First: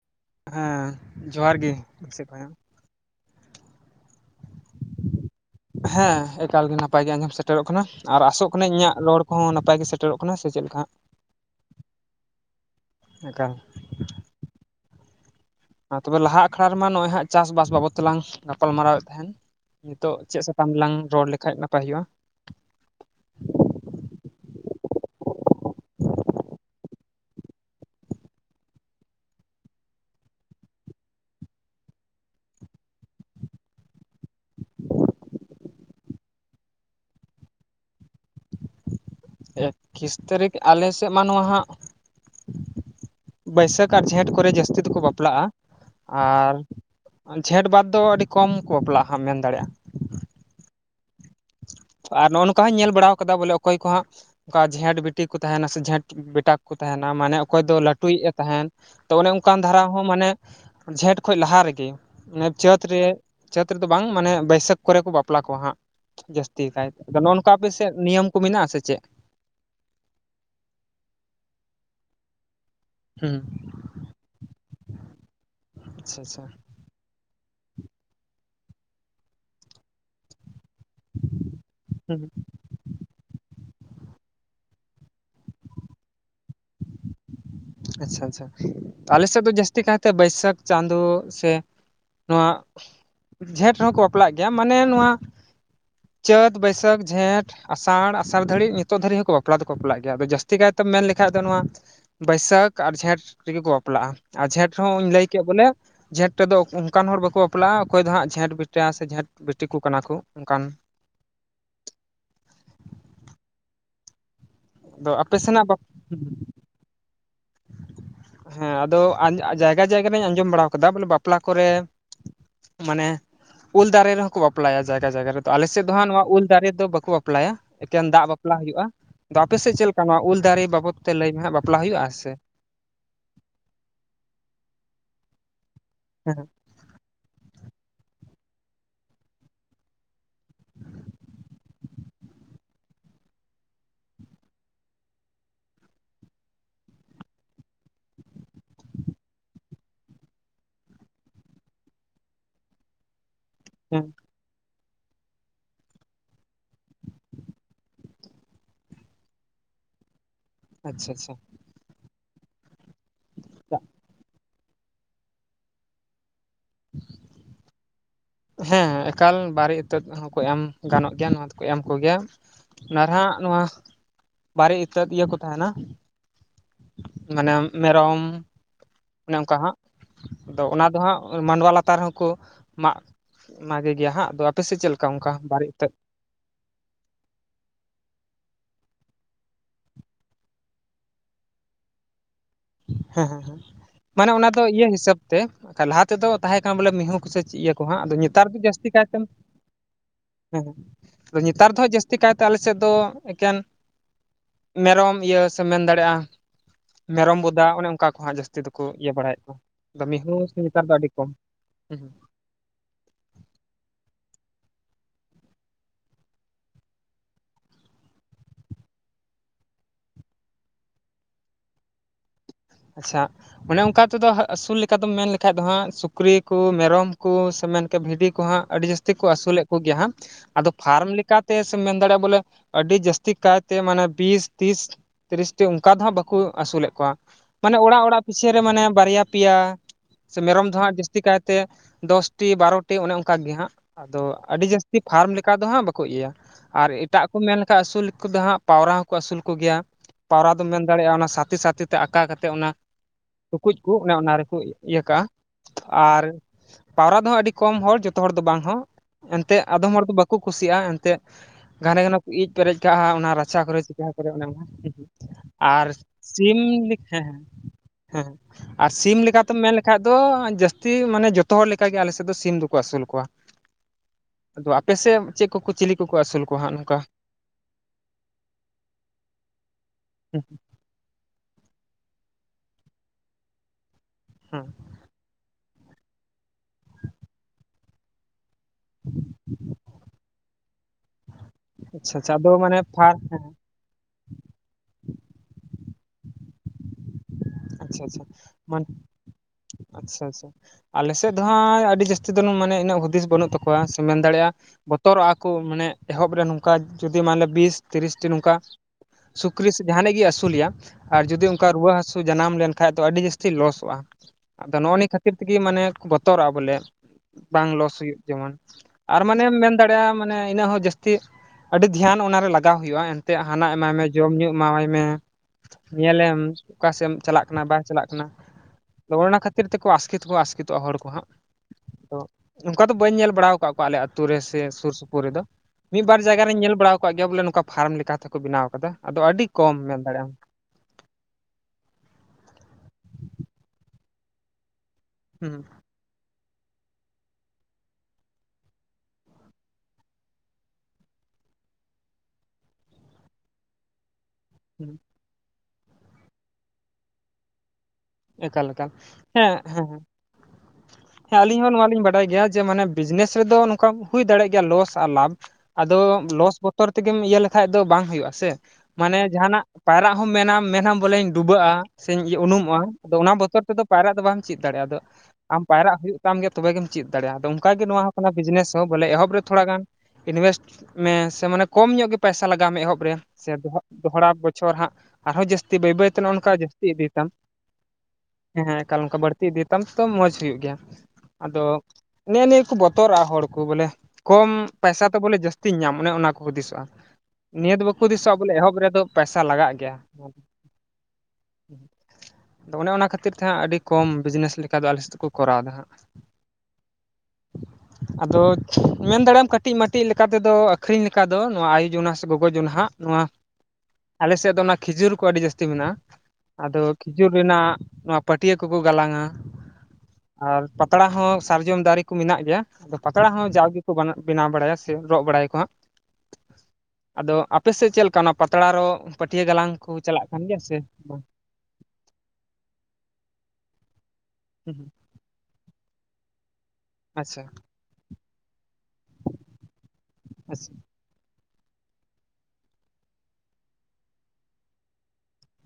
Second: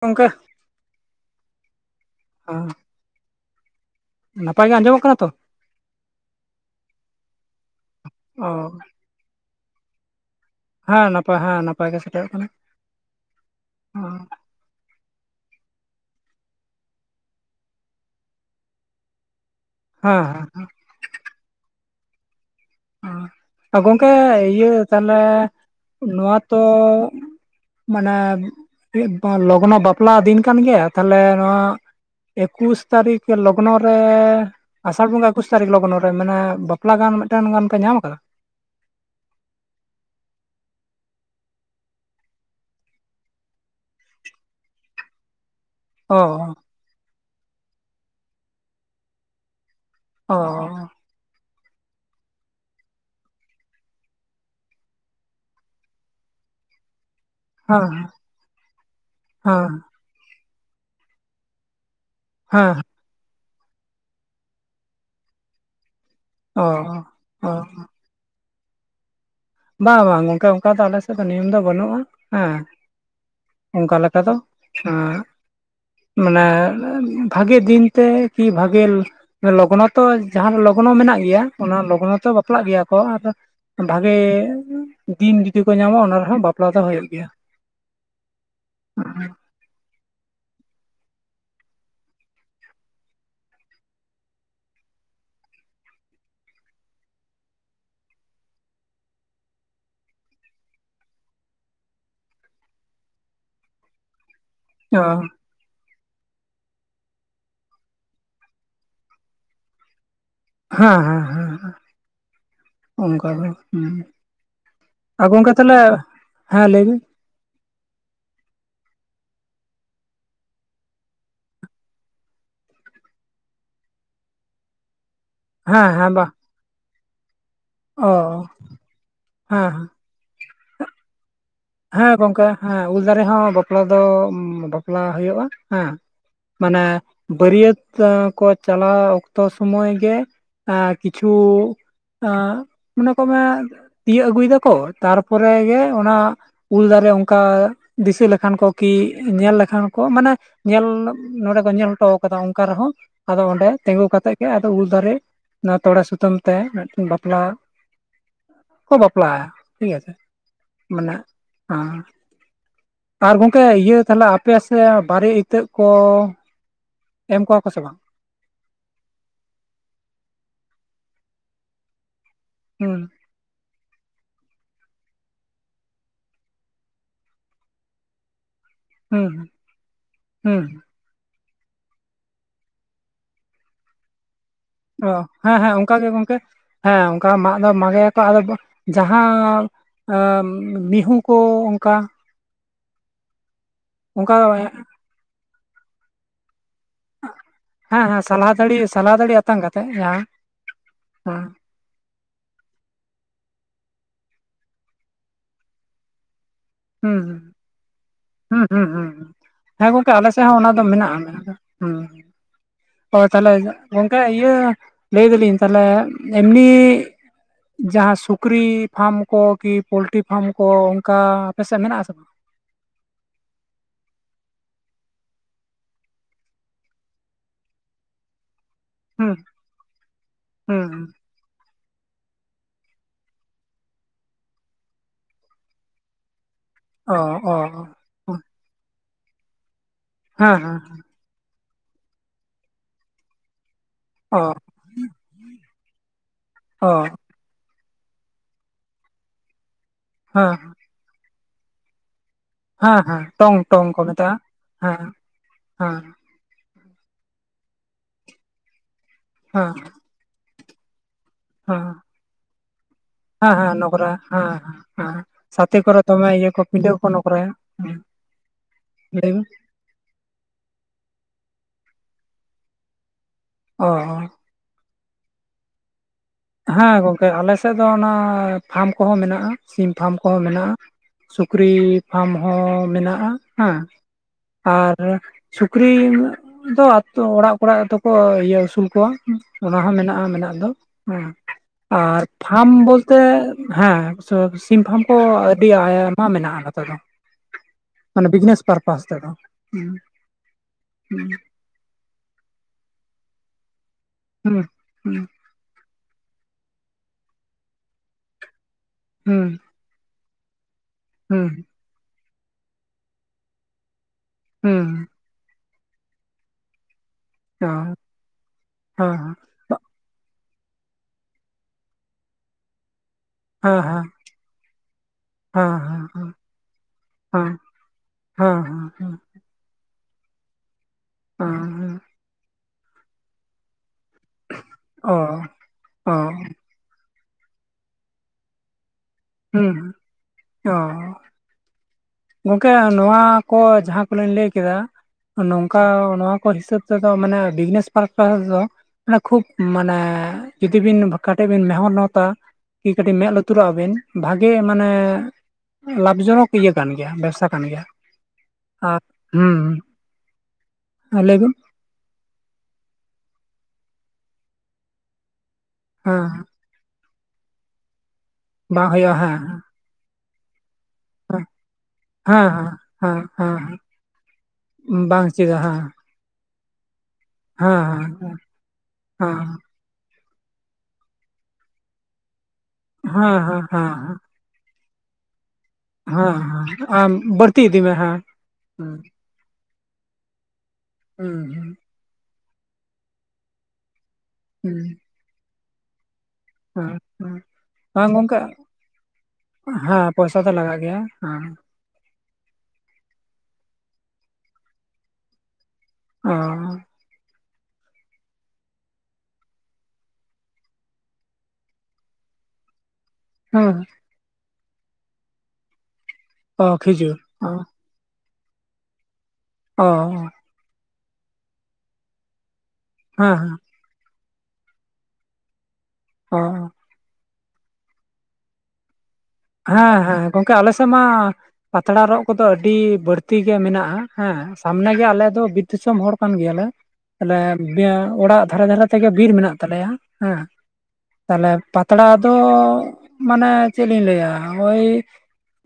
ᱜᱚᱝᱠᱮ ᱦᱮᱸ ᱡᱚᱦᱟᱨ ᱜᱮ ᱤᱧ ᱥᱮᱫ ᱠᱷᱚᱡ ᱦᱚᱸᱜ ᱦᱮᱸ ᱱᱟᱯᱟᱭ ᱜᱮ ᱟᱸᱡᱚᱢᱚᱜ ᱠᱟᱱᱟ ᱛᱚ? ᱦᱮᱸ ᱮᱠᱟᱞᱜᱮ ᱱᱟᱯᱟᱭ ᱜᱮ ᱟᱸᱡᱚᱢ ᱥᱮᱴᱮᱨᱚᱜ ᱠᱟᱱᱟ ᱟᱨ ᱚ ᱟᱥᱚᱜ ᱠᱟᱹᱱᱟᱹᱧ ᱤᱧᱟᱹᱜ ᱨᱚᱲ ᱠᱚᱦᱚᱸ ᱱᱟᱯᱟᱭ ᱜᱮ ᱥᱮᱴᱮᱨᱚᱜ ᱠᱟᱱᱟ ᱥᱮ ᱪᱮᱫ? ᱞᱮᱠᱟ ᱦᱟᱸᱜ ᱦᱮᱸ ᱱᱟᱯᱟ ᱦᱮᱸ ᱱᱟᱯᱟᱭ ᱜᱮ ᱥᱮᱴᱮᱨᱚᱜ ᱠᱟᱱᱟ ᱾ ᱮᱠᱟᱞ [inaudible] ᱟᱨ ᱛᱚᱵᱮ ᱞᱟᱦᱟ ᱟᱠᱷᱲᱟ ᱨᱮᱢᱟ ᱱᱚᱜ-ᱚᱭ ᱦᱟᱸᱜ ᱪᱟᱥᱵᱟᱥ ᱵᱟᱵᱚᱫ ᱛᱮᱞᱟᱝ ᱜᱟᱯᱟᱞᱢᱟᱨᱟᱣᱮᱫ ᱛᱟᱦᱮᱸᱱ ᱾ ᱱᱤᱛᱚᱜ ᱪᱮᱜ ᱦᱮᱸ ᱥᱟᱛᱟᱢ ᱞᱟᱝ ᱨᱚᱲ ᱞᱮᱠᱷᱟᱡ ᱱᱟᱯᱟᱭ ᱦᱩᱭᱩᱜ-ᱟ? ᱜᱚᱝᱠᱮ ᱤᱭᱟᱹ ᱛᱟᱞᱮ ᱱᱚᱣᱟ ᱛᱚ ᱢᱟᱱᱮ [inaudible] ᱞᱚᱜᱱᱚ ᱵᱟᱯᱞᱟ ᱫᱤᱱ ᱠᱟᱱ ᱜᱮᱭᱟ ᱛᱷᱟᱞᱮ ᱱᱚᱣᱟ ᱾ ᱮᱠᱩᱥ ᱛᱟᱨᱤᱠᱷ ᱞᱚᱜᱽᱱᱚ ᱨᱮᱻ ᱟᱥᱟᱲ ᱵᱚᱸᱜᱟ ᱮᱠᱩᱥ ᱛᱟᱨᱤᱠᱷ ᱞᱚᱜᱽᱱᱚ ᱨᱮ ᱢᱟᱱᱮ ᱵᱟᱯᱞᱟ ᱜᱟᱱ ᱢᱤᱫᱴᱮᱱ ᱜᱟᱱ ᱯᱮ ᱧᱟᱢ ᱟᱠᱟᱫᱟ? ᱮᱠ ᱠᱤᱥ ᱛᱟᱨᱤᱠᱷ ᱟᱞᱮ ᱥᱮᱜ ᱢᱟ ᱱᱚᱣᱟ ᱦᱟᱸᱜ ᱵᱟᱹᱭᱥᱟᱹᱠᱷ ᱟᱨ ᱡᱷᱮᱸᱴ ᱠᱚᱨᱮ ᱡᱟᱹᱥᱛᱤ ᱫᱚᱠᱩ ᱵᱟᱯᱞᱟᱜ-ᱟ ᱚ ᱾ ᱟᱨ ᱡᱷᱮᱸᱴ ᱵᱟᱫᱽ ᱫᱚ ᱟᱹᱰᱤ ᱠᱚᱢ ᱠᱚ ᱵᱟᱯᱞᱟᱜ-ᱟ ᱦᱟᱢ ᱢᱮᱱ ᱫᱟᱲᱮᱭᱟᱜ-ᱟ ᱟᱢ ᱾ ᱚᱻ ᱟᱨ ᱱᱚᱜᱼᱚ ᱱᱚᱝᱠᱟ ᱦᱚᱸᱧ ᱧᱮᱞ ᱵᱟᱲᱟ ᱠᱟᱫᱟ ᱵᱚᱞᱮ ᱚᱠᱚᱭ ᱠᱚ ᱦᱟᱸᱜ ᱚᱠᱟ ᱡᱷᱮᱸᱴ ᱵᱤᱴᱤ ᱠᱚ ᱛᱟᱦᱮᱸᱱᱟ ᱥᱮ ᱡᱷᱮᱸᱴ ᱵᱮᱴᱟ ᱠᱚ ᱛᱟᱦᱮᱸᱱᱟ ᱢᱟᱱᱮ ᱚᱠᱚᱭ ᱫᱚ ᱦᱮᱸ ᱞᱟᱹᱴᱩᱭᱤᱡ ᱮ ᱛᱟᱦᱮᱸᱱ ᱛᱚ ᱚᱱᱮ ᱚᱝᱠᱟᱱ ᱦᱮᱸ ᱫᱷᱟᱨᱟ ᱦᱚᱸ ᱢᱟᱱᱮ ᱡᱷᱮᱸᱴ ᱠᱷᱚᱡ ᱞᱟᱦᱟ ᱨᱮᱜᱮ ᱢᱟᱱᱮ ᱦᱮᱸ ᱪᱟᱹᱛ ᱨᱮ ᱪᱟᱹᱛ ᱨᱮᱫᱚ ᱵᱟᱝ ᱢᱟᱱᱮ ᱵᱟᱹᱭᱥᱟᱹᱠᱷ ᱠᱚᱨᱮ ᱠᱚ ᱵᱟᱯᱞᱟ ᱠᱚᱣᱟ ᱦᱟᱸᱜ ᱡᱟᱹᱥᱛᱤ ᱚ ᱛᱤᱠᱟᱭ ᱚ ᱱᱚᱝᱠᱟ ᱟᱯᱮ ᱥᱮᱜ ᱱᱤᱭᱚᱢ ᱠᱚ ᱢᱮᱱᱟᱜ-ᱟ ᱥᱮ ᱪᱮᱜ? ᱵᱟ ᱵᱟᱝ ᱜᱚᱝᱠᱮ ᱩᱝᱠᱟ ᱫᱚ ᱟᱞᱮ ᱥᱮᱫ ᱫᱚ ᱱᱤᱭᱚᱢ ᱫᱚ ᱵᱟᱹᱱᱩᱜ-ᱟ ᱦᱮᱸ ᱾ ᱦᱩᱸ ᱩᱝᱠᱟ ᱞᱮᱠᱟ ᱫᱚ ᱟᱜ ᱟᱪᱪᱷᱟ ᱟᱪᱪᱷᱟ ᱢᱟᱱᱮ [inaudible] ᱵᱷᱟᱜᱮ ᱫᱤᱱ ᱛᱮ ᱠᱤ ᱵᱷᱟᱜᱮ ᱞᱚᱜᱽᱱᱚ ᱾ ᱛᱚ ᱡᱟᱦᱟᱸ ᱞᱚᱜᱽᱱᱚ ᱢᱮᱱᱟᱜ ᱜᱮᱭᱟ ᱚᱱᱟ ᱞᱚᱜᱽᱱᱚ ᱦᱩᱸ ᱛᱚ ᱵᱟᱯᱞᱟᱜ ᱜᱮᱭᱟ ᱠᱚ ᱟᱫᱚ ᱵᱷᱟᱜᱮ ᱾ ᱫᱤᱱ ᱡᱩᱫᱤ ᱠᱚ ᱧᱟᱢᱚ ᱚᱱᱟ ᱨᱮᱦᱚᱸ ᱵᱟᱯᱞᱟ ᱫᱚ ᱦᱳᱭᱳᱜ ᱜᱮᱭᱟ ᱾ ᱟᱪᱪᱷᱟ ᱟᱪᱪᱷᱟ ᱟᱞᱮ ᱥᱮᱫ ᱫᱚ ᱡᱟᱹᱥᱛᱤ ᱠᱟᱭ ᱛᱮ ᱵᱟᱹᱭᱥᱟᱹᱠᱷ ᱪᱟᱸᱫᱳ ᱥᱮ ᱱᱚᱣᱟ ᱡᱷᱮᱸᱴ ᱨᱮᱦᱚᱸ ᱠᱚ ᱵᱟᱯᱞᱟᱜ ᱜᱮᱭᱟ ᱢᱟᱱᱮ ᱱᱚᱣᱟ ᱪᱟᱹᱛ ᱵᱟᱹᱭᱥᱟᱹᱠᱷ ᱡᱷᱮᱸᱴ ᱾ ᱟᱥᱟᱨ ᱟᱥᱟᱲ ᱫᱷᱟᱹᱨᱤᱡ ᱱᱤᱛᱚ ᱫᱷᱟᱹᱨᱤᱡ ᱦᱚᱸᱠᱚ ᱵᱟᱯᱞᱟ ᱫᱚᱠᱚ ᱵᱟᱯᱞᱟᱜ ᱜᱮᱭᱟ ᱟᱫᱚ ᱡᱟᱹᱥᱛᱤ ᱠᱟᱭᱛᱮ ᱢᱮᱱ ᱞᱮᱠᱷᱟᱡ ᱫᱚ ᱱᱚᱣᱟ ᱾ ᱵᱟᱹᱭᱥᱟᱹᱠᱷ ᱟᱨ ᱡᱷᱮᱸᱴ ᱨᱮᱜᱤ ᱠᱩ ᱵᱟᱯᱞᱟᱜ-ᱟ ᱟᱨ ᱡᱷᱮᱸᱴ ᱚ ᱦᱚᱸᱧ ᱞᱟᱹᱭ ᱠᱮᱫ ᱵᱚᱞᱮ ᱾ ᱡᱷᱮᱸᱴ ᱨᱮᱫᱚ ᱩᱝᱠᱟᱱ ᱦᱚᱲ ᱵᱟᱠᱚ ᱵᱟᱯᱞᱟᱜ-ᱟ ᱚᱠᱚᱭ ᱫᱚ ᱦᱟᱸᱜ ᱡᱷᱮᱸᱴ ᱵᱮᱴᱟ ᱥᱮ ᱡᱷᱮᱸᱴ ᱵᱤᱴᱤ ᱠᱩ ᱠᱟᱱᱟ ᱠᱩ ᱚᱱᱠᱟᱱ ᱾ ᱦᱮᱸ ᱦᱮᱸ ᱦᱮᱸ ᱚᱝᱠᱟ ᱫᱚ ᱦᱩᱸ ᱾ ᱟᱫᱚ ᱟ ᱟᱯᱮ ᱜᱚᱝᱠᱮ ᱥᱮᱱᱟᱜ ᱛᱟᱦᱞᱮ ᱵᱟᱯ ᱦᱮᱸ ᱞᱟᱹᱭᱵᱤᱱ᱾ ᱦᱮᱸ ᱟᱫᱚ ᱟ ᱡᱟᱭᱜᱟ ᱡᱟᱭᱜᱟ ᱨᱤᱧ ᱟᱸᱡᱚᱢ ᱵᱟᱲᱟ ᱠᱟᱫᱟ ᱵᱚᱞᱮ ᱵᱟᱯᱞᱟ ᱠᱚᱨᱮ ᱢᱟᱱᱮ ᱩᱞ ᱫᱟᱨᱮ ᱨᱮᱦᱚᱸᱠᱚ ᱵᱟᱯᱞᱟᱭᱟ ᱡᱟᱭᱜᱟ ᱡᱟᱭᱜᱟ ᱨᱮ ᱟᱞᱮ ᱥᱮᱫ ᱦᱮᱸ ᱫᱚ ᱦᱟᱸᱜ ᱦᱮᱸ ᱱᱚᱣᱟ ᱵᱟ ᱩᱞ ᱫᱟᱨᱮ ᱫᱚ ᱵᱟᱠᱩ ᱯᱞᱟᱭᱟ ᱮᱠᱮᱱ ᱚ ᱫᱟᱜ ᱵᱟᱯᱞᱟ ᱦᱩᱭᱩᱜ-ᱟ, ᱟᱫᱚ ᱟᱯᱮ ᱦᱮᱸ ᱥᱮᱫ ᱦᱮᱸ ᱪᱮᱫ ᱞᱮᱠᱟ ᱱᱚᱣᱟ ᱩᱞ ᱫᱟᱨᱮ ᱵᱟᱵᱚᱫ? ᱛᱮ ᱞᱟᱹᱭ ᱢᱮ ᱦᱟᱸᱜ ᱵᱟᱯᱞᱟ ᱦᱩᱭᱩᱜ-ᱟ ᱦᱮᱸ ᱥᱮ ᱜᱚᱝᱠᱮ ᱦᱮᱸ ᱩᱞ ᱫᱟᱨᱮ ᱦᱚᱸ ᱵᱟᱯᱞᱟ ᱫᱚ ᱵᱟᱯᱞᱟ ᱦᱩᱭᱩᱜᱼᱟ ᱦᱮᱸ᱾ ᱦᱮᱸ ᱢᱟᱱᱮ ᱵᱟᱹᱨᱭᱟᱹᱛ ᱮᱸ ᱠᱚ ᱪᱟᱞᱟᱣ ᱚᱠᱛᱚ ᱥᱚᱢᱚᱭ ᱜᱮ ᱟᱸ ᱠᱤᱪᱷᱩ ᱟᱸ ᱢᱚᱱᱮ ᱠᱚᱜ ᱢᱮ ᱛᱤᱭᱟᱹᱜ ᱟᱹᱜᱩᱭ ᱫᱟᱠᱚ ᱛᱟᱨᱯᱚᱨᱮ ᱜᱮ ᱚᱱᱟ ᱩᱞ ᱫᱟᱨᱮ ᱚᱝᱠᱟ ᱫᱤᱥᱟᱹ ᱞᱮᱠᱷᱟᱱ ᱠᱚ ᱠᱤ ᱧᱮᱞ ᱞᱮᱠᱷᱟᱱ ᱠᱚ ᱢᱟᱱᱮ ᱧᱮᱞ ᱱᱚᱸᱰᱮ ᱠᱚ ᱧᱮᱞ ᱦᱚᱴᱚ ᱠᱟᱫᱟ ᱚᱝᱠᱟ ᱨᱮᱦᱚᱸ ᱟᱫᱚ ᱚᱸᱰᱮ ᱛᱮᱸᱜᱳ ᱦᱮᱸ ᱠᱟᱛᱮᱜ ᱟᱫᱚ ᱩᱞ ᱫᱟᱨᱮ ᱚᱱᱟ ᱛᱚᱲᱮ ᱥᱩᱛᱟᱹᱢ ᱛᱮ ᱢᱤᱫᱴᱮᱱ ᱵᱟᱯᱞᱟ ᱠᱚ ᱵᱟᱯᱞᱟᱭᱟ ᱴᱷᱤᱠ ᱟᱪᱷᱮ ᱟᱪᱪᱷᱟ ᱢᱟᱱᱮ ᱟᱪᱪᱷᱟ ᱦᱮᱸ ᱟᱨ ᱜᱚᱝᱠᱮ ᱤᱭᱟᱹ ᱛᱟᱦᱞᱮ ᱟᱯ ᱯᱮ ᱥᱮ ᱵᱟᱨᱮ ᱤᱛᱟᱹᱜ ᱠᱚ ᱮᱢ ᱠᱚᱣᱟ ᱠᱚ ᱥᱮ ᱵᱟᱝ? ᱦᱮᱸ ᱮᱠᱟᱞ ᱵᱟᱨᱮ ᱤᱛᱟᱹᱫ ᱦᱚᱸᱠᱚ ᱮᱢ ᱜᱟᱱᱚᱜ ᱜᱮᱭᱟ ᱱᱚᱣᱟ ᱫᱚᱠᱚ ᱮᱢ ᱠᱚ ᱜᱮᱭᱟ᱾ ᱦᱩᱸ ᱱᱟ ᱨᱮᱦᱟᱜ ᱱᱚᱣᱟ ᱵᱟᱨᱮ ᱤᱛᱟᱹᱫ ᱤᱭᱟᱹ ᱠᱚ ᱛᱟᱦᱮᱸᱱᱟ ᱢᱟᱱᱮ ᱢᱮᱨᱚᱢ ᱦᱩᱸ ᱚᱱᱮ ᱚᱝᱠᱟ ᱦᱟᱸᱜ, ᱟᱫᱚ ᱦᱩᱸ ᱚᱱᱟ ᱫᱚ ᱦᱟᱸᱜ ᱢᱟᱰᱣᱟ ᱞᱟᱛᱟᱨ ᱨᱮᱦᱚᱸ ᱠᱩ ᱢᱟᱜ ᱢᱟᱜᱮ ᱜᱮᱭᱟ ᱦᱟᱸᱜ ᱟᱫᱚ ᱥᱮᱫ ᱪᱮᱫ ᱞᱮᱠᱟ ᱚ ᱚᱱᱠᱟ ᱦᱮᱸ ᱵᱟᱨᱮ ᱦᱮᱸ ᱤᱛᱟᱹᱫ ᱚᱝᱠᱟ ᱜᱮ ᱜᱚᱝᱠᱮ᱾ ᱦᱮᱸ ᱚᱝᱠᱟ ᱢᱟᱜ ᱫᱚ ᱢᱟᱜᱮᱭᱟᱠᱚ ᱟᱫᱚ ᱡᱟᱦᱟᱸ ᱮᱸ ᱢᱤᱦᱩ ᱠᱚ ᱚᱝᱠᱟ ᱦᱮᱸ ᱦᱮᱸ ᱦᱮᱸ ᱢᱟᱱᱮ ᱚᱱᱠᱟ ᱚᱱᱟ ᱫᱚ ᱤᱭᱟᱹ ᱦᱤᱥᱟᱹᱵ ᱛᱮ ᱠᱟᱞᱦᱟᱛ ᱛᱮᱫᱚ ᱛᱟᱦᱮᱸ ᱠᱟᱱᱟ ᱵᱚᱞᱮ ᱢᱤᱦᱩ ᱠᱚ ᱥᱮ ᱪᱮ ᱤᱭᱟᱹ ᱠᱚ ᱦᱟᱸᱜ ᱟᱫᱚ ᱱᱮᱛᱟᱨ ᱫᱚ ᱡᱟᱹᱥᱛᱤ ᱠᱟᱭ ᱞᱟ ᱫᱟᱹᱲᱤ ᱟᱛᱟᱝ ᱠᱟᱛᱮᱜ ᱡᱟᱦᱟᱸ ᱦᱮᱸ ᱟᱫᱚ ᱦᱮᱸ ᱧᱮᱛᱟᱨ ᱦᱚᱸ ᱡᱟᱹᱥᱛᱤ ᱠᱟᱭᱛᱮ ᱟᱞᱮ ᱥᱮᱜ ᱫᱚ ᱮᱠᱮᱱ ᱢᱮᱨᱚᱢ ᱤᱭᱟᱹ ᱥᱮᱢ ᱢᱮᱱ ᱫᱟᱲᱮᱜᱼᱟ ᱦᱩᱸ ᱦᱩᱸ ᱚᱱᱮ ᱚᱱᱠᱟ ᱠᱚ ᱦᱟᱸᱜ ᱡᱟᱹᱥᱛᱤ ᱦᱩᱸ ᱫᱚᱠᱚ ᱦᱩᱸ ᱦᱩᱸ ᱤᱭᱟᱹ ᱵᱟᱲᱟᱭᱮᱜ ᱠᱚᱣᱟ ᱦᱮᱸ ᱟᱫᱚ ᱜᱚᱝᱠᱮ ᱟᱞᱮ ᱥᱮᱫ ᱢᱤᱦᱩ ᱥᱮ ᱦᱚᱸ ᱚᱱᱟ ᱧᱮᱛᱟᱨ ᱫᱚ ᱟᱹᱰᱤ ᱢᱮᱱᱟᱜᱼᱟ ᱠᱚᱢ ᱢᱮᱱᱟᱜ ᱫᱚ ᱾ ᱦᱩᱸ [inaudible] ᱚ ᱛᱟᱦᱞᱮ [inaudible] ᱜᱚᱝᱠᱮ ᱤᱭᱟᱹ ᱞᱟᱹᱭ ᱫᱟᱞᱤᱧ ᱛᱟᱦᱞᱮ ᱮᱢᱱᱤ ᱡᱟᱦᱟᱸ ᱥᱩᱠᱨᱤ ᱯᱷᱟᱢ ᱠᱚ ᱠᱤ ᱯᱳᱞᱴᱤ ᱯᱷᱟᱢ ᱠᱚ ᱚᱝᱠᱟ ᱟᱯᱮ ᱥᱮᱜ ᱢᱮᱱᱟᱜᱼᱟ ᱥᱮ ᱵᱟᱝ? ᱟᱪᱪᱷᱟ ᱚᱱᱮ ᱚᱝᱠᱟ ᱛᱮᱫᱚ ᱟᱹᱥᱩᱞ ᱞᱮᱠᱟ ᱫᱚᱢ ᱢᱮᱱ ᱞᱮᱠᱷᱟᱡ ᱫᱚ ᱦᱟᱸᱜ ᱥᱩᱠᱨᱤ ᱠᱚ ᱢᱮᱨᱚᱢ ᱠᱚ ᱥᱮ ᱢᱮᱱ ᱵᱷᱤᱰᱤ ᱠᱚ ᱦᱟᱸᱜ ᱟᱹᱰᱤ ᱡᱟᱹᱥ ᱛᱮᱠᱚ ᱦᱩᱸ ᱟᱹᱥᱩᱞᱮᱜ ᱠᱚᱜᱮᱭᱟ ᱦᱟᱸᱜ, ᱟᱫᱚ ᱯᱷᱟᱨᱢ ᱦᱩᱸ ᱞᱮᱠᱟ ᱛᱮ ᱥᱮᱢ ᱢᱮᱱ ᱫᱟᱲᱮᱜᱼᱟ ᱵᱚᱞᱮ ᱟᱹᱰᱤ ᱡᱟᱹᱥᱛᱤ ᱠᱟᱭᱛᱮ ᱢᱟᱱᱮ ᱵᱤᱥ ᱛᱤᱥ ᱛᱤᱨᱤᱥᱴᱤ ᱚᱝᱠᱟ ᱫᱚ ᱦᱟᱸᱜ ᱵᱟᱠᱚ ᱟᱹᱥᱩᱞᱮᱜ ᱚ ᱢᱟᱱᱮ ᱚᱲᱟᱜ ᱚᱲᱟᱜ ᱚ ᱯᱤᱪᱷᱟᱹ ᱨᱮ ᱢᱟᱱᱮ ᱵᱟᱨᱭᱟ ᱯᱮᱭᱟ ᱥᱮ ᱦᱮᱸ ᱢᱮᱨᱚᱢ ᱫᱚ ᱦᱮᱸ ᱦᱟᱸᱜ ᱡᱟᱹᱥ ᱛᱤ ᱠᱟᱭᱛᱮ ᱫᱚᱥᱴᱤ ᱵᱟᱨᱚᱴᱤ ᱚᱱᱮ ᱚᱝᱠᱟ ᱜᱮ ᱦᱟᱸᱜ᱾ ᱟᱫᱚ ᱚ ᱟᱹᱰᱤ ᱡᱟᱹᱥᱛᱤ ᱯᱷᱟᱨᱢ ᱞᱮᱠᱟ ᱫᱚ ᱦᱟᱸᱜ ᱵᱟᱠᱚ ᱤᱭᱟᱹᱭᱟ ᱟᱨ ᱚ ᱮᱴᱟᱜ ᱠᱚ ᱢᱮᱱ ᱞᱮᱠᱷᱟᱡ ᱟᱹᱥᱩᱞ ᱠᱚ ᱫᱚ ᱦᱟᱸᱜ ᱯᱟᱣᱨᱟ ᱦᱚᱸᱠᱚ ᱟᱹᱥᱩᱞ ᱠᱚᱜᱭᱟ ᱦᱮᱸ ᱯᱟᱣᱨᱟ ᱫᱚ ᱢᱮᱱ ᱫᱟᱲᱮᱜᱼᱟ ᱚᱱᱟ ᱥᱟᱛᱷᱮ ᱥᱟᱛᱷᱮ ᱛᱮ ᱟᱠᱟ ᱠᱟ ᱛᱮ ᱚᱱᱟ ᱦᱮᱸ ᱦᱮᱸ ᱴᱚᱝ ᱴᱩᱠᱩᱡ ᱴᱚᱝ ᱠᱚ ᱚᱱᱮ ᱚᱱᱟ ᱢᱮᱛᱟᱜᱼᱟ ᱨᱮᱠᱚ ᱤᱭᱟᱹ ᱦᱮᱸ ᱠᱟᱜᱼᱟ ᱦᱮᱸ ᱟᱨ ᱯᱟᱣᱨᱟ ᱫᱚ ᱦᱟᱜ ᱟᱹᱰᱤ ᱠᱚᱢ ᱦᱚᱲ ᱡᱚᱛᱚ ᱦᱚᱲ ᱫᱚ ᱵᱟᱝ ᱦᱚᱸ ᱮᱱᱛᱮᱫ ᱦᱮᱸ ᱟᱫᱚᱢ ᱦᱚᱲ ᱫᱚ ᱵᱟᱠᱚ ᱠᱩᱥᱤᱤᱭᱟᱜᱼᱟ ᱮᱱᱛᱮᱫ ᱦᱮᱸ ᱜᱷᱟᱱᱮ ᱜᱷᱟᱱᱮ ᱠᱚ ᱤᱡ ᱯᱮᱨᱮᱡ ᱠᱟᱜᱼᱟ ᱚᱱᱟ ᱦᱮᱸ ᱨᱟᱪᱟ ᱦᱮᱸ ᱠᱚᱨᱮ ᱪᱤᱠᱟᱹ ᱱᱚᱝᱨᱟ ᱠᱚᱨᱮ ᱚᱱᱟ ᱦᱮᱸ ᱦᱮᱸ ᱥᱟᱛᱮ ᱟᱨ ᱠᱚᱨᱮ ᱫᱚᱢᱮ ᱤᱭᱟᱹ ᱥᱤᱢ ᱠᱚ ᱯᱤᱴᱟᱣᱹ ᱦᱮᱸ ᱦᱮᱸ ᱟᱨ ᱥᱤᱢ ᱞᱟᱹᱭ ᱢᱮ ᱞᱮᱠᱟᱛᱚᱢ ᱢᱮᱱ ᱞᱮᱠᱷᱟᱡ ᱫᱚ ᱡᱟᱹᱥᱛᱤ ᱢᱟᱱᱮ ᱡᱚᱛᱚ ᱦᱚᱲ ᱞᱮᱠᱟ ᱜᱮ ᱟᱞᱮ ᱥᱮᱫ ᱫᱚ ᱥᱤᱢ ᱫᱚᱠᱚ ᱟᱹᱥᱩᱞ ᱠᱚᱣᱟ᱾ ᱚᱻ ᱟᱫᱚ ᱟᱯᱮ ᱥᱮᱫ ᱪᱮᱫ ᱠᱚᱠᱚ ᱪᱤᱞᱤ ᱠᱚᱠᱚ ᱟᱹᱥᱩᱞ ᱠᱚᱣᱟ ᱦᱟᱸᱜ ᱦᱮᱸ ᱱᱚᱝᱠᱟ ᱜᱚᱢᱠᱮ ᱟᱞᱮ ᱥᱮᱫ ᱫᱚ ᱚᱱᱟ ᱯᱷᱟᱢ ᱠᱚᱦᱚᱸ ᱢᱮᱱᱟᱜᱼᱟ ᱥᱤᱢ ᱯᱷᱟᱢ ᱠᱚᱦᱚᱸ ᱢᱮᱱᱟᱜᱼᱟ᱾ ᱥᱩᱠᱨᱤ ᱯᱷᱟᱨᱢ ᱦᱚᱸ ᱢᱮᱱᱟᱜᱼᱟ, ᱦᱮᱸ ᱦᱮᱸ ᱟᱨ ᱥᱩᱠᱨᱤ ᱫᱚ ᱟᱛᱩ ᱚᱲᱟᱜ ᱠᱚᱨᱮᱜ ᱜᱮᱛᱚ ᱠᱚ ᱤᱭᱟᱹ ᱟᱹᱥᱩᱞ ᱠᱚᱣᱟ ᱚᱱᱟ ᱦᱚᱸ ᱢᱮᱱᱟᱜᱼᱟ ᱢᱮᱱᱟᱜ ᱫᱚ᱾ ᱦᱮᱸ ᱟᱪᱪᱷᱟ ᱟᱨ ᱟᱪᱪᱷᱟ ᱟᱫᱚ ᱯᱷᱟᱢ ᱢᱟᱱᱮ ᱯᱷᱟᱨ ᱵᱚᱞᱛᱮ ᱦᱮᱸ ᱦᱮᱸ ᱥᱤᱢ ᱯᱷᱟᱢ ᱠᱚ ᱟᱹᱰᱤ ᱟᱭᱢᱟ ᱢᱮᱱᱟᱜᱼᱟ ᱱᱚᱛᱮ ᱫᱚ᱾ ᱟᱪᱪᱷᱟ ᱟᱪᱪᱷᱟ ᱢᱟᱱᱮ ᱵᱤᱡᱽᱱᱮᱥ ᱯᱟᱨᱯᱟᱥ ᱛᱮᱫᱚ ᱦᱩᱸ [unintelligible] ᱟᱪᱪᱷᱟ ᱟᱪᱪᱷᱟ ᱟᱞᱮ ᱥᱮᱫ ᱫᱚ ᱦᱩᱸ ᱦᱟᱜ ᱟᱹᱰᱤ ᱡᱟᱹᱥᱛᱤ ᱫᱚ ᱢᱟᱱᱮ ᱩᱱᱟᱹᱜ ᱦᱩᱫᱤᱥ ᱵᱟᱹᱱᱩᱜ ᱛᱟᱠᱚᱣᱟ ᱥᱮ ᱢᱮᱱ ᱫᱟᱲᱮᱭᱟᱜᱼᱟ ᱵᱚᱛᱚᱨ ᱦᱩᱸ ᱚᱜ-ᱟ ᱠᱚ ᱢᱟᱱᱮ ᱮᱦᱚᱵ ᱨᱮ ᱱᱚᱝᱠᱟ ᱡᱩᱫᱤ ᱢᱟᱱᱮ ᱵᱤᱥ ᱛᱤᱨᱤᱥᱴᱤ ᱱᱚᱝᱠᱟ ᱦᱩᱸ ᱥᱩᱠᱨᱤ ᱥᱮ ᱡᱟᱦᱟᱱᱤᱜ ᱜᱮ ᱟᱹᱥᱩᱞᱮᱭᱟ ᱟᱨ ᱡᱩᱫᱤ ᱦᱩᱸ ᱚᱱᱠᱟ ᱨᱩᱣᱟᱹ ᱦᱟᱹᱥᱩ ᱡᱟᱱᱟᱢ ᱞᱮᱱᱠᱷᱟᱱ ᱫᱚ ᱟᱹᱰᱤ ᱡᱟᱹᱥᱛᱤ ᱞᱚᱥᱚᱜᱼᱟ ᱾ ᱦᱩᱸ ᱦᱮᱸ ᱦᱮᱸ ᱟᱫᱚ ᱦᱮᱸ ᱱᱚᱜᱼᱚ ᱱᱤᱭᱟᱹ ᱠᱷᱟᱹᱛᱤᱨ ᱛᱮᱜᱮ ᱢᱟᱱᱮ ᱵᱚᱛᱚᱨᱚᱜᱼᱟ ᱵᱚᱞᱮ ᱵᱟᱝ ᱞᱚᱥ ᱦᱩᱭᱩᱜ ᱡᱮᱢᱚᱱ ᱦᱮᱸ ᱟᱨ ᱦᱮᱸ ᱢᱟ ᱱᱮᱢ ᱢᱮᱱ ᱫᱟᱲᱮᱭᱟᱜᱼᱟ ᱢᱟᱱᱮ ᱤᱱᱟᱹᱜ ᱦᱚᱸ ᱡᱟᱹᱥᱛᱤ ᱟᱹᱰᱤ ᱫᱷᱮᱭᱟᱱ ᱚᱱᱟᱨᱮ ᱞᱟᱜᱟᱣ ᱦᱩᱭᱩᱜᱼᱟ ᱮᱱ ᱛᱮᱫ ᱦᱟᱱᱟ ᱦᱮᱸ ᱮᱢᱟᱭ ᱢᱮ ᱦᱮᱸ ᱡᱚᱢ ᱧᱩ ᱮᱢᱟᱣᱟᱭ ᱢᱮ ᱧᱮᱞ ᱮᱢ ᱚᱠᱟ ᱥᱮᱫ ᱮᱢ ᱪᱟᱞᱟᱜ ᱠᱟᱱᱟ ᱵᱟᱭ ᱪᱟᱞᱟᱜ ᱠᱟᱱᱟ ᱦᱮᱸ ᱦᱮᱸ ᱟᱫᱚ ᱚᱱᱮ ᱚᱱᱟ ᱠᱷᱟᱹᱛᱤᱨ ᱛᱮᱠᱚ ᱟᱥᱠᱮᱛ ᱦᱚᱸ ᱠᱚ ᱟᱥᱠᱮᱛᱚᱜᱼᱟ ᱦᱚᱲ ᱠᱚ ᱦᱟᱸᱜ ᱚᱻ ᱟᱫᱚ ᱚᱱᱠᱟ ᱫᱚ ᱵᱟᱹᱧ ᱧᱮᱞ ᱵᱟᱲᱟ ᱟᱠᱟᱫ ᱠᱚᱣᱟ ᱟᱞᱮ ᱟᱹᱛᱩ ᱨᱮ ᱥᱮ ᱥᱩᱨ ᱚ ᱥᱩᱯᱩᱨ ᱨᱮᱫᱚ ᱢᱤᱫ ᱚ ᱵᱟᱨ ᱡᱟᱭᱜᱟ ᱨᱤᱧ ᱧᱮᱞ ᱵᱟᱲᱟ ᱟᱠᱚᱣᱟᱜ ᱜᱮ ᱵᱚᱞᱮ ᱱᱚᱝᱠᱟ ᱯᱷᱟᱨᱢ ᱞᱮᱠᱟ ᱛᱮᱠᱚ ᱵᱮᱱᱟᱣ ᱠᱟᱫᱟ ᱟᱫᱚ ᱟᱹᱰᱤ ᱠᱚᱢ ᱦᱩᱸ ᱢᱮᱱ ᱫᱟᱲᱮᱭᱟᱜ ᱟᱢ᱾ ᱚ ᱜᱚᱝᱠᱮ ᱱᱚᱣᱟ ᱠᱚ ᱡᱟᱦᱟᱸ ᱠᱚᱞᱤᱧ ᱞᱟᱹᱭ ᱠᱮᱫᱟ ᱦᱩᱸ ᱱᱚᱝᱠᱟ ᱱᱚᱣᱟ ᱠᱚ ᱦᱤᱥᱟᱹᱵᱽ ᱛᱮᱫᱚ ᱢᱟᱱᱮ ᱵᱤᱡᱽᱱᱮᱥ ᱯᱟᱦᱴᱟ ᱛᱮ ᱫᱚ ᱚᱱᱟ ᱠᱷᱩᱵ ᱢᱟᱱᱮᱻ ᱡᱩᱫᱤ ᱵᱤᱱ ᱠᱟᱹᱴᱤᱡ ᱵᱤᱱ ᱢᱮᱦᱚᱸ ᱱᱚᱛᱟ ᱠᱤ ᱠᱟᱹᱴᱤᱡ ᱢᱮᱫ ᱞᱩᱛᱩᱨᱟᱜ ᱵᱤᱱ ᱵᱷᱟᱜᱮ ᱢᱟᱱᱮ ᱦᱩᱸ ᱞᱟᱵᱷ ᱡᱚᱱᱚᱠ ᱤᱭᱟᱹ ᱠᱟᱱ ᱜᱮᱭᱟ ᱵᱮᱵᱽᱥᱟ ᱠᱟᱱ ᱜᱮᱭᱟ᱾ ᱮᱠᱟᱞᱠᱟ ᱟᱨ [inaudible] ᱦᱮᱸ ᱦᱩᱸ ᱦᱩᱸ ᱞᱟᱹᱭ ᱦᱮᱸ ᱵᱤᱱ ᱟᱹᱞᱤᱧ ᱦᱚᱸ ᱱᱚᱣᱟ ᱞᱤᱧ ᱵᱟᱰᱟᱭ ᱜᱮᱭᱟ ᱡᱮ ᱢᱟᱱᱮ ᱵᱤᱡᱽᱱᱮᱥ ᱨᱮᱫᱚ ᱱᱚᱠᱟ ᱦᱩᱭ ᱫᱟᱲᱮᱭᱟᱜ ᱜᱮᱭᱟ ᱞᱚᱥ ᱟᱨ ᱞᱟᱵᱷ ᱟᱫᱚ ᱦᱮᱸ ᱞᱚᱥ ᱵᱚ ᱛᱚᱨ ᱛᱮᱜᱮᱢ ᱤᱭᱟᱹ ᱞᱮᱠᱷᱟᱡ ᱫᱚ ᱵᱟᱝ ᱦᱩᱭᱩᱜᱼᱟ ᱥᱮ ᱵᱟᱝ ᱦᱩᱭᱩᱜᱼᱟ ᱢᱟᱱᱮ ᱦᱮᱸ ᱡᱟᱦᱟᱱᱟᱜ ᱯᱟᱭᱨᱟᱜ ᱦᱚᱸᱢ ᱢᱮᱱᱟᱢ ᱢᱮᱱᱟᱢ ᱵᱚᱞᱮᱧ ᱦᱮᱸ ᱰᱩᱵᱟᱹᱜᱼᱟ ᱥᱮᱧ ᱦᱮᱸ ᱩᱱᱩᱢᱚᱜᱼᱟ ᱟᱫᱚ ᱦᱮᱸ ᱚᱱᱟ ᱦᱮᱸ ᱵᱚᱛᱚᱨ ᱛᱮᱫᱚ ᱯᱟᱭᱨᱟᱜ ᱫᱚ ᱵᱟᱢ ᱪᱮᱫ ᱫᱟᱲᱮᱭᱟᱜᱼᱟ ᱟᱫᱚ ᱦᱮᱸ ᱵᱟᱝ ᱪᱮᱫᱟ ᱟᱢ ᱦᱮᱸ ᱯᱟᱭᱨᱟᱜ ᱦᱩᱭᱩᱜ ᱛᱟᱢ ᱜᱮᱭᱟ ᱛᱚᱵᱮᱜᱮᱢ ᱪᱮᱫ ᱫᱟᱲᱮᱭᱟᱜᱼᱟ ᱟᱫᱚ ᱚᱝᱠᱟᱜᱮ ᱦᱮᱸ ᱱᱚᱣᱟ ᱦᱚᱸ ᱠᱟᱱᱟ ᱵᱤᱡᱽᱮᱥ ᱦᱚᱸ ᱵᱚᱞᱮ ᱮᱦᱚᱵ ᱦᱮᱸ ᱨᱮ ᱛᱷᱚᱲᱟ ᱜᱟᱱ ᱤᱱᱵᱷᱮᱥᱴ ᱢᱮ ᱥᱮ ᱢᱟᱱᱮ ᱠᱚᱢ ᱧᱚᱜ ᱜᱮ ᱯᱚᱭᱥᱟ ᱞᱟᱜᱟᱣ ᱢᱮ ᱮᱦᱚᱵ ᱨᱮ ᱦᱮᱸ ᱥᱮ ᱦᱮᱸ ᱫᱚᱦᱚᱜ ᱦᱮᱸ ᱫᱚᱦᱲᱟ ᱵᱚ ᱪᱷᱚᱨ ᱦᱟᱸᱜ ᱟᱨᱦᱚᱸ ᱡᱟᱹᱥᱛᱤ ᱵᱟᱹᱭ ᱵᱟᱹᱭᱛᱮ ᱱᱚᱜᱼ ᱚ ᱱᱚᱝᱠᱟ ᱡᱟᱹᱥᱛᱤ ᱤᱫᱤᱭ ᱛᱟᱢ ᱛᱤ ᱤᱫᱤ ᱢᱮ ᱦᱟᱸᱜ ᱦᱮᱸᱜᱼᱮᱸ ᱮᱠᱟᱞ ᱚᱝᱠᱟ ᱵᱟᱹᱲᱛᱤ ᱤᱫᱤᱛᱟᱢ ᱛᱚ ᱢᱚᱡᱽ ᱦᱩᱭᱩᱜ ᱜᱮᱭᱟ ᱟᱫᱚ ᱦᱩᱸ ᱱᱮᱜᱼᱮ ᱱᱤᱭᱟᱹ ᱠᱚ ᱵᱚᱛᱚᱨᱟᱜᱼᱟ ᱦᱚᱲ ᱠᱚ ᱵᱚᱞᱮ ᱠᱚᱢ ᱦᱩᱸ ᱯᱟᱭᱥᱟ ᱛᱮ ᱵᱚᱞᱮ ᱡᱟᱹᱥᱛᱤ ᱧᱟᱢ ᱚᱱᱮ ᱚᱱᱟ ᱦᱩᱫᱤᱥᱚᱜᱼᱟ ᱦᱮᱸ ᱦᱮᱸ ᱱᱤᱭᱟᱹ ᱫᱚ ᱵᱟᱠᱚ ᱵᱟᱝ ᱦᱩᱫᱤᱥᱚᱜᱼᱟ ᱜᱚᱝᱠᱮ ᱵᱚᱞᱮ ᱮᱦᱚᱵ ᱨᱮᱫᱚ ᱯᱚᱭᱥᱟ ᱞᱟᱜᱟᱜ ᱜᱮᱭᱟ᱾ ᱦᱮᱸ ᱯᱚᱭᱥᱟ ᱫᱚ ᱞᱟᱜᱟᱜ ᱜᱮᱭᱟ ᱦᱮᱸ ᱟᱫᱚ ᱚᱱᱮ ᱚᱱᱟ ᱠᱷᱟᱹᱛᱤᱨ ᱛᱮᱦᱟᱸᱜ ᱟᱹᱰᱤ ᱠᱚᱢ ᱵᱤᱡᱽᱱᱮᱥ ᱞᱮᱠᱟ ᱫᱚ ᱟᱞᱮ ᱥᱮᱫ ᱠᱚ ᱠᱚᱨᱟᱣᱫᱟ ᱦᱟᱜ᱾ ᱚᱻ [inaudible] ᱟᱫᱚ, ᱢᱮᱱ ᱫᱟᱲᱮᱭᱟᱢ ᱠᱟᱹᱴᱤᱡ ᱢᱟᱹᱴᱤᱡ ᱞᱮᱠᱟ ᱛᱮᱫᱚ ᱟᱹᱠᱷᱨᱤᱧ ᱞᱮᱠᱟ ᱫᱚ ᱱᱚᱣᱟ ᱟᱭᱚᱡᱚᱱᱟ ᱥᱮ ᱠᱚ ᱜᱚᱜᱚ ᱡᱚᱱᱷᱟᱜ ᱱᱚᱣᱟ, ᱦᱩᱸ, ᱟᱞᱮ ᱥᱮᱫ ᱫᱚ ᱚᱱᱟ ᱠᱷᱤᱡᱩᱨ ᱠᱚ ᱟᱹᱰᱤ ᱡᱟᱹᱥᱛᱤ ᱢᱮᱱᱟᱜᱼᱟ᱾ ᱚ ᱠᱷᱤᱡᱩᱨ, ᱚ ᱵᱮᱱᱟ ᱟᱜ ᱱᱚᱣᱟ ᱯᱟᱹᱴᱭᱟᱹ ᱠᱚᱠᱚ ᱜᱟᱞᱟᱝ ᱟ ᱚᱜᱼᱚ, ᱟᱨ ᱯᱟᱛᱲᱟ ᱦᱚᱸ ᱥᱟᱨᱡᱚᱢ ᱫᱟᱨᱮ ᱠᱚ ᱢᱮᱱᱟᱜ ᱜᱮᱭᱟ ᱟᱫᱚ ᱯᱟᱛᱲᱟ ᱦᱮᱸ ᱦᱚᱸ ᱦᱮᱸ ᱡᱟᱣᱜᱮ ᱠᱚ ᱵᱟᱱᱟᱜ ᱵᱮᱱᱟᱣ ᱵᱟᱲᱟᱭᱟ ᱥᱮ ᱨᱚᱜ ᱵᱟᱲᱟᱭᱟ ᱦᱟᱸᱜ᱾ ᱚ, ᱟᱫᱚ ᱟᱯᱮ ᱥᱮᱫ ᱪᱮᱜ ᱞᱮᱠᱟ ᱚᱱᱟ ᱯᱟᱛᱲᱟ ᱨᱚᱜ ᱯᱟᱹᱴᱭᱟᱹ ᱜᱟᱞᱟᱝ ᱠᱚ ᱦᱮᱸ ᱦᱮᱸ ᱪᱟᱞᱟᱜ ᱠᱟᱱ ᱜᱚᱝᱠᱮ ᱜᱮᱭᱟ ᱟᱞᱮ ᱥᱮ ᱥᱮᱫ ᱢᱟ ᱵᱟᱝ? ᱯᱟᱛᱲᱟ ᱨᱚᱜ ᱠᱚᱫᱚ ᱟᱹᱰᱤ ᱵᱟᱹᱲᱛᱤ ᱜᱮ ᱢᱮᱱᱟᱜᱼᱟ, ᱦᱮᱸ ᱦᱩᱸ ᱦᱩᱸ ᱥᱟᱢᱱᱮ ᱜᱮᱭᱟ ᱟᱞᱮ ᱫᱚ ᱵᱤᱨ ᱫᱤᱥᱚᱢ ᱦᱚᱲ ᱠᱟᱱ ᱜᱮᱭᱟᱞᱮ ᱟᱞᱮ ᱟᱪᱪᱷᱟ ᱚᱲᱟᱜ ᱫᱷᱟᱨᱮ ᱫᱷᱟᱨᱮ ᱛᱮᱜᱮ ᱵᱤᱨ ᱢᱮᱱᱟᱜ ᱛᱟᱞᱮᱭᱟ᱾ ᱦᱮᱸ, ᱟᱪᱪᱷᱟ ᱛᱟᱦᱞᱮ ᱯᱟᱛᱲᱟ ᱫᱚ ᱢᱟᱱᱮ ᱪᱮᱫ ᱞᱤᱧ ᱞᱟᱹᱭᱟ ᱦᱳᱭ,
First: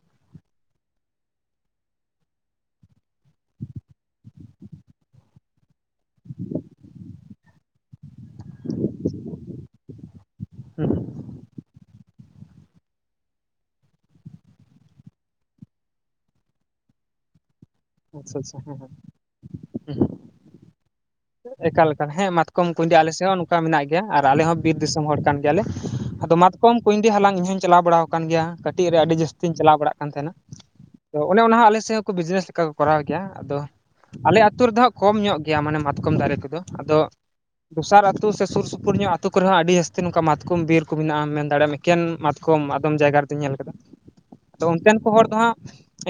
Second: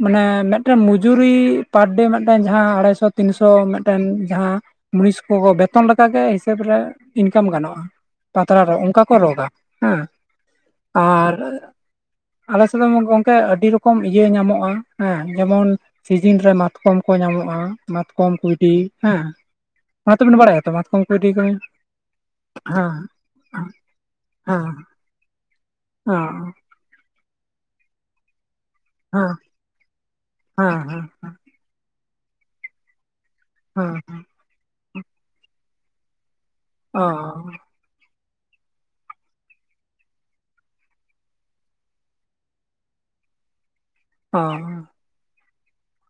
ᱢᱟᱱᱮ ᱢᱮᱫᱴᱮᱱ ᱢᱚᱡᱩᱨᱤ ᱯᱟᱨᱼᱰᱮ ᱢᱤᱫᱴᱮᱱ ᱡᱟᱦᱟᱸ ᱟᱲᱟᱭᱥᱚ ᱛᱤᱱᱥᱚ ᱢᱤᱫᱴᱮᱱ ᱡᱟᱦᱟᱸ ᱢᱩᱲᱤᱥ ᱠᱚ ᱠᱚ ᱵᱮᱛ ᱛᱚᱱ ᱞᱮᱠᱟᱜᱮ ᱦᱤᱥᱟᱹᱵᱽ ᱨᱮ ᱤᱱᱠᱟᱢ ᱜᱟᱱᱚᱜᱼᱟ ᱯᱟᱛᱲᱟ ᱨᱚᱜ ᱚᱝᱠᱟ ᱠᱚ ᱨᱚᱚᱜᱟ᱾ ᱦᱮᱸ, ᱦᱩᱸ ᱟᱨ ᱟᱞᱮ ᱥᱮᱫ ᱫᱚᱢᱮ ᱜᱚᱝᱠᱮ ᱟᱹᱰ ᱰᱤ ᱨᱚᱠᱚᱢ ᱤᱭᱟᱹ ᱧᱟᱢᱚᱜᱼᱟ, ᱦᱮᱸ ᱡᱮᱢᱚᱱ ᱥᱤᱡᱤᱱ ᱨᱮ ᱢᱟᱛᱠᱚᱢ ᱠᱚ ᱧᱟᱢᱚᱜᱼᱟ᱾ ᱦᱩᱸ ᱢᱟᱛᱠᱚᱢ ᱟᱪᱪᱷᱟ ᱟᱪᱪᱷᱟ ᱠᱩᱭᱰᱤ, ᱦᱮᱸ ᱚᱱᱟ ᱦᱮᱸ ᱛᱚᱵᱮᱱ ᱵᱟᱰᱟᱭᱟᱛᱚ? ᱢᱟᱛᱠᱚᱢ ᱠᱩᱭᱰᱤ ᱠᱚ ᱦᱮᱸ ᱮᱠᱟᱞ ᱮᱠᱟᱞ, ᱦᱮᱸ ᱢᱟᱛᱠᱚᱢ ᱠᱩᱸᱭᱰᱤ ᱦᱮᱸ ᱟᱞᱮ ᱥᱮᱫ ᱦᱚᱸ ᱱᱚᱝᱠᱟ ᱢᱮᱱᱟᱜ ᱜᱮᱭᱟ ᱟᱨ ᱟᱞᱮ ᱦᱚᱸ ᱦᱮᱸ ᱵᱤᱨ ᱫᱤᱥᱚᱢ ᱦᱚᱲ ᱠᱟᱱ ᱜᱮᱭᱟᱞᱮ᱾ ᱟᱫᱚ ᱦᱮᱸ ᱢᱟᱛᱠᱚᱢ ᱠᱩᱸᱭᱰᱤ ᱦᱟᱞᱟᱝ ᱤᱧ ᱦᱩᱧ ᱪᱟᱞᱟᱣ ᱵᱟᱲᱟᱣ ᱟᱠᱟᱱ ᱜᱮᱭᱟ᱾ ᱠᱟᱹᱴᱤᱡ ᱨᱮ ᱟᱹᱰᱤ ᱡᱟᱹᱥᱛᱤᱧ ᱪᱟᱞᱟᱣ ᱵᱟᱲᱟᱜ ᱠᱟᱱ ᱛᱟᱦᱮᱱᱟ, ᱦᱮᱸ ᱦᱮᱸ ᱛᱚ ᱚᱱᱮ ᱚᱱᱟ ᱦᱚᱸ ᱟᱞᱮᱥᱮᱜ ᱦᱚᱸ ᱠᱚ ᱵᱤᱡᱽᱱᱮᱥ ᱞᱮᱠᱟ ᱠᱚᱨᱟᱣ ᱜᱮᱭᱟ, ᱟᱫᱚ ᱦᱮᱸ ᱟᱞᱮ ᱟᱹᱛᱩ ᱨᱮᱫᱚ ᱦᱟᱸᱜ ᱠᱚᱢ ᱧᱚᱜ ᱜᱮᱭᱟ ᱢᱟᱱᱮ ᱢᱟᱛᱠᱚᱢ ᱫᱟᱨᱮ ᱠᱚᱫᱚ᱾ ᱟᱫᱚ ᱚ ᱫᱚᱥᱟᱨ ᱟᱛᱩ ᱥᱮ ᱥᱩᱨ ᱥᱩᱯᱩᱨ ᱧᱚᱜ ᱟᱹᱛᱩ ᱠᱚᱨᱮ ᱦᱚᱸ ᱟᱹᱰᱤ ᱡᱟᱹᱥᱛᱤ ᱱᱚᱝᱠᱟ ᱢᱟᱛᱠᱚᱢ ᱵᱤᱨ ᱠᱚ ᱢᱮᱱᱟᱜᱼᱟ᱾ ᱢᱮᱱ ᱫᱟᱲᱮᱭᱟᱢ ᱢᱮ ᱮᱠᱮᱱ ᱢᱟᱛᱠᱚᱢ ᱟᱫᱚᱢ ᱡᱟᱭᱜᱟ ᱨᱮᱫᱩᱧ ᱧᱮᱞ ᱟᱠᱟᱫᱟ᱾ ᱚ ᱛᱚ ᱚᱱᱛᱮᱱ ᱠᱚ ᱦᱚᱲ ᱫᱚ ᱦᱟᱸᱜ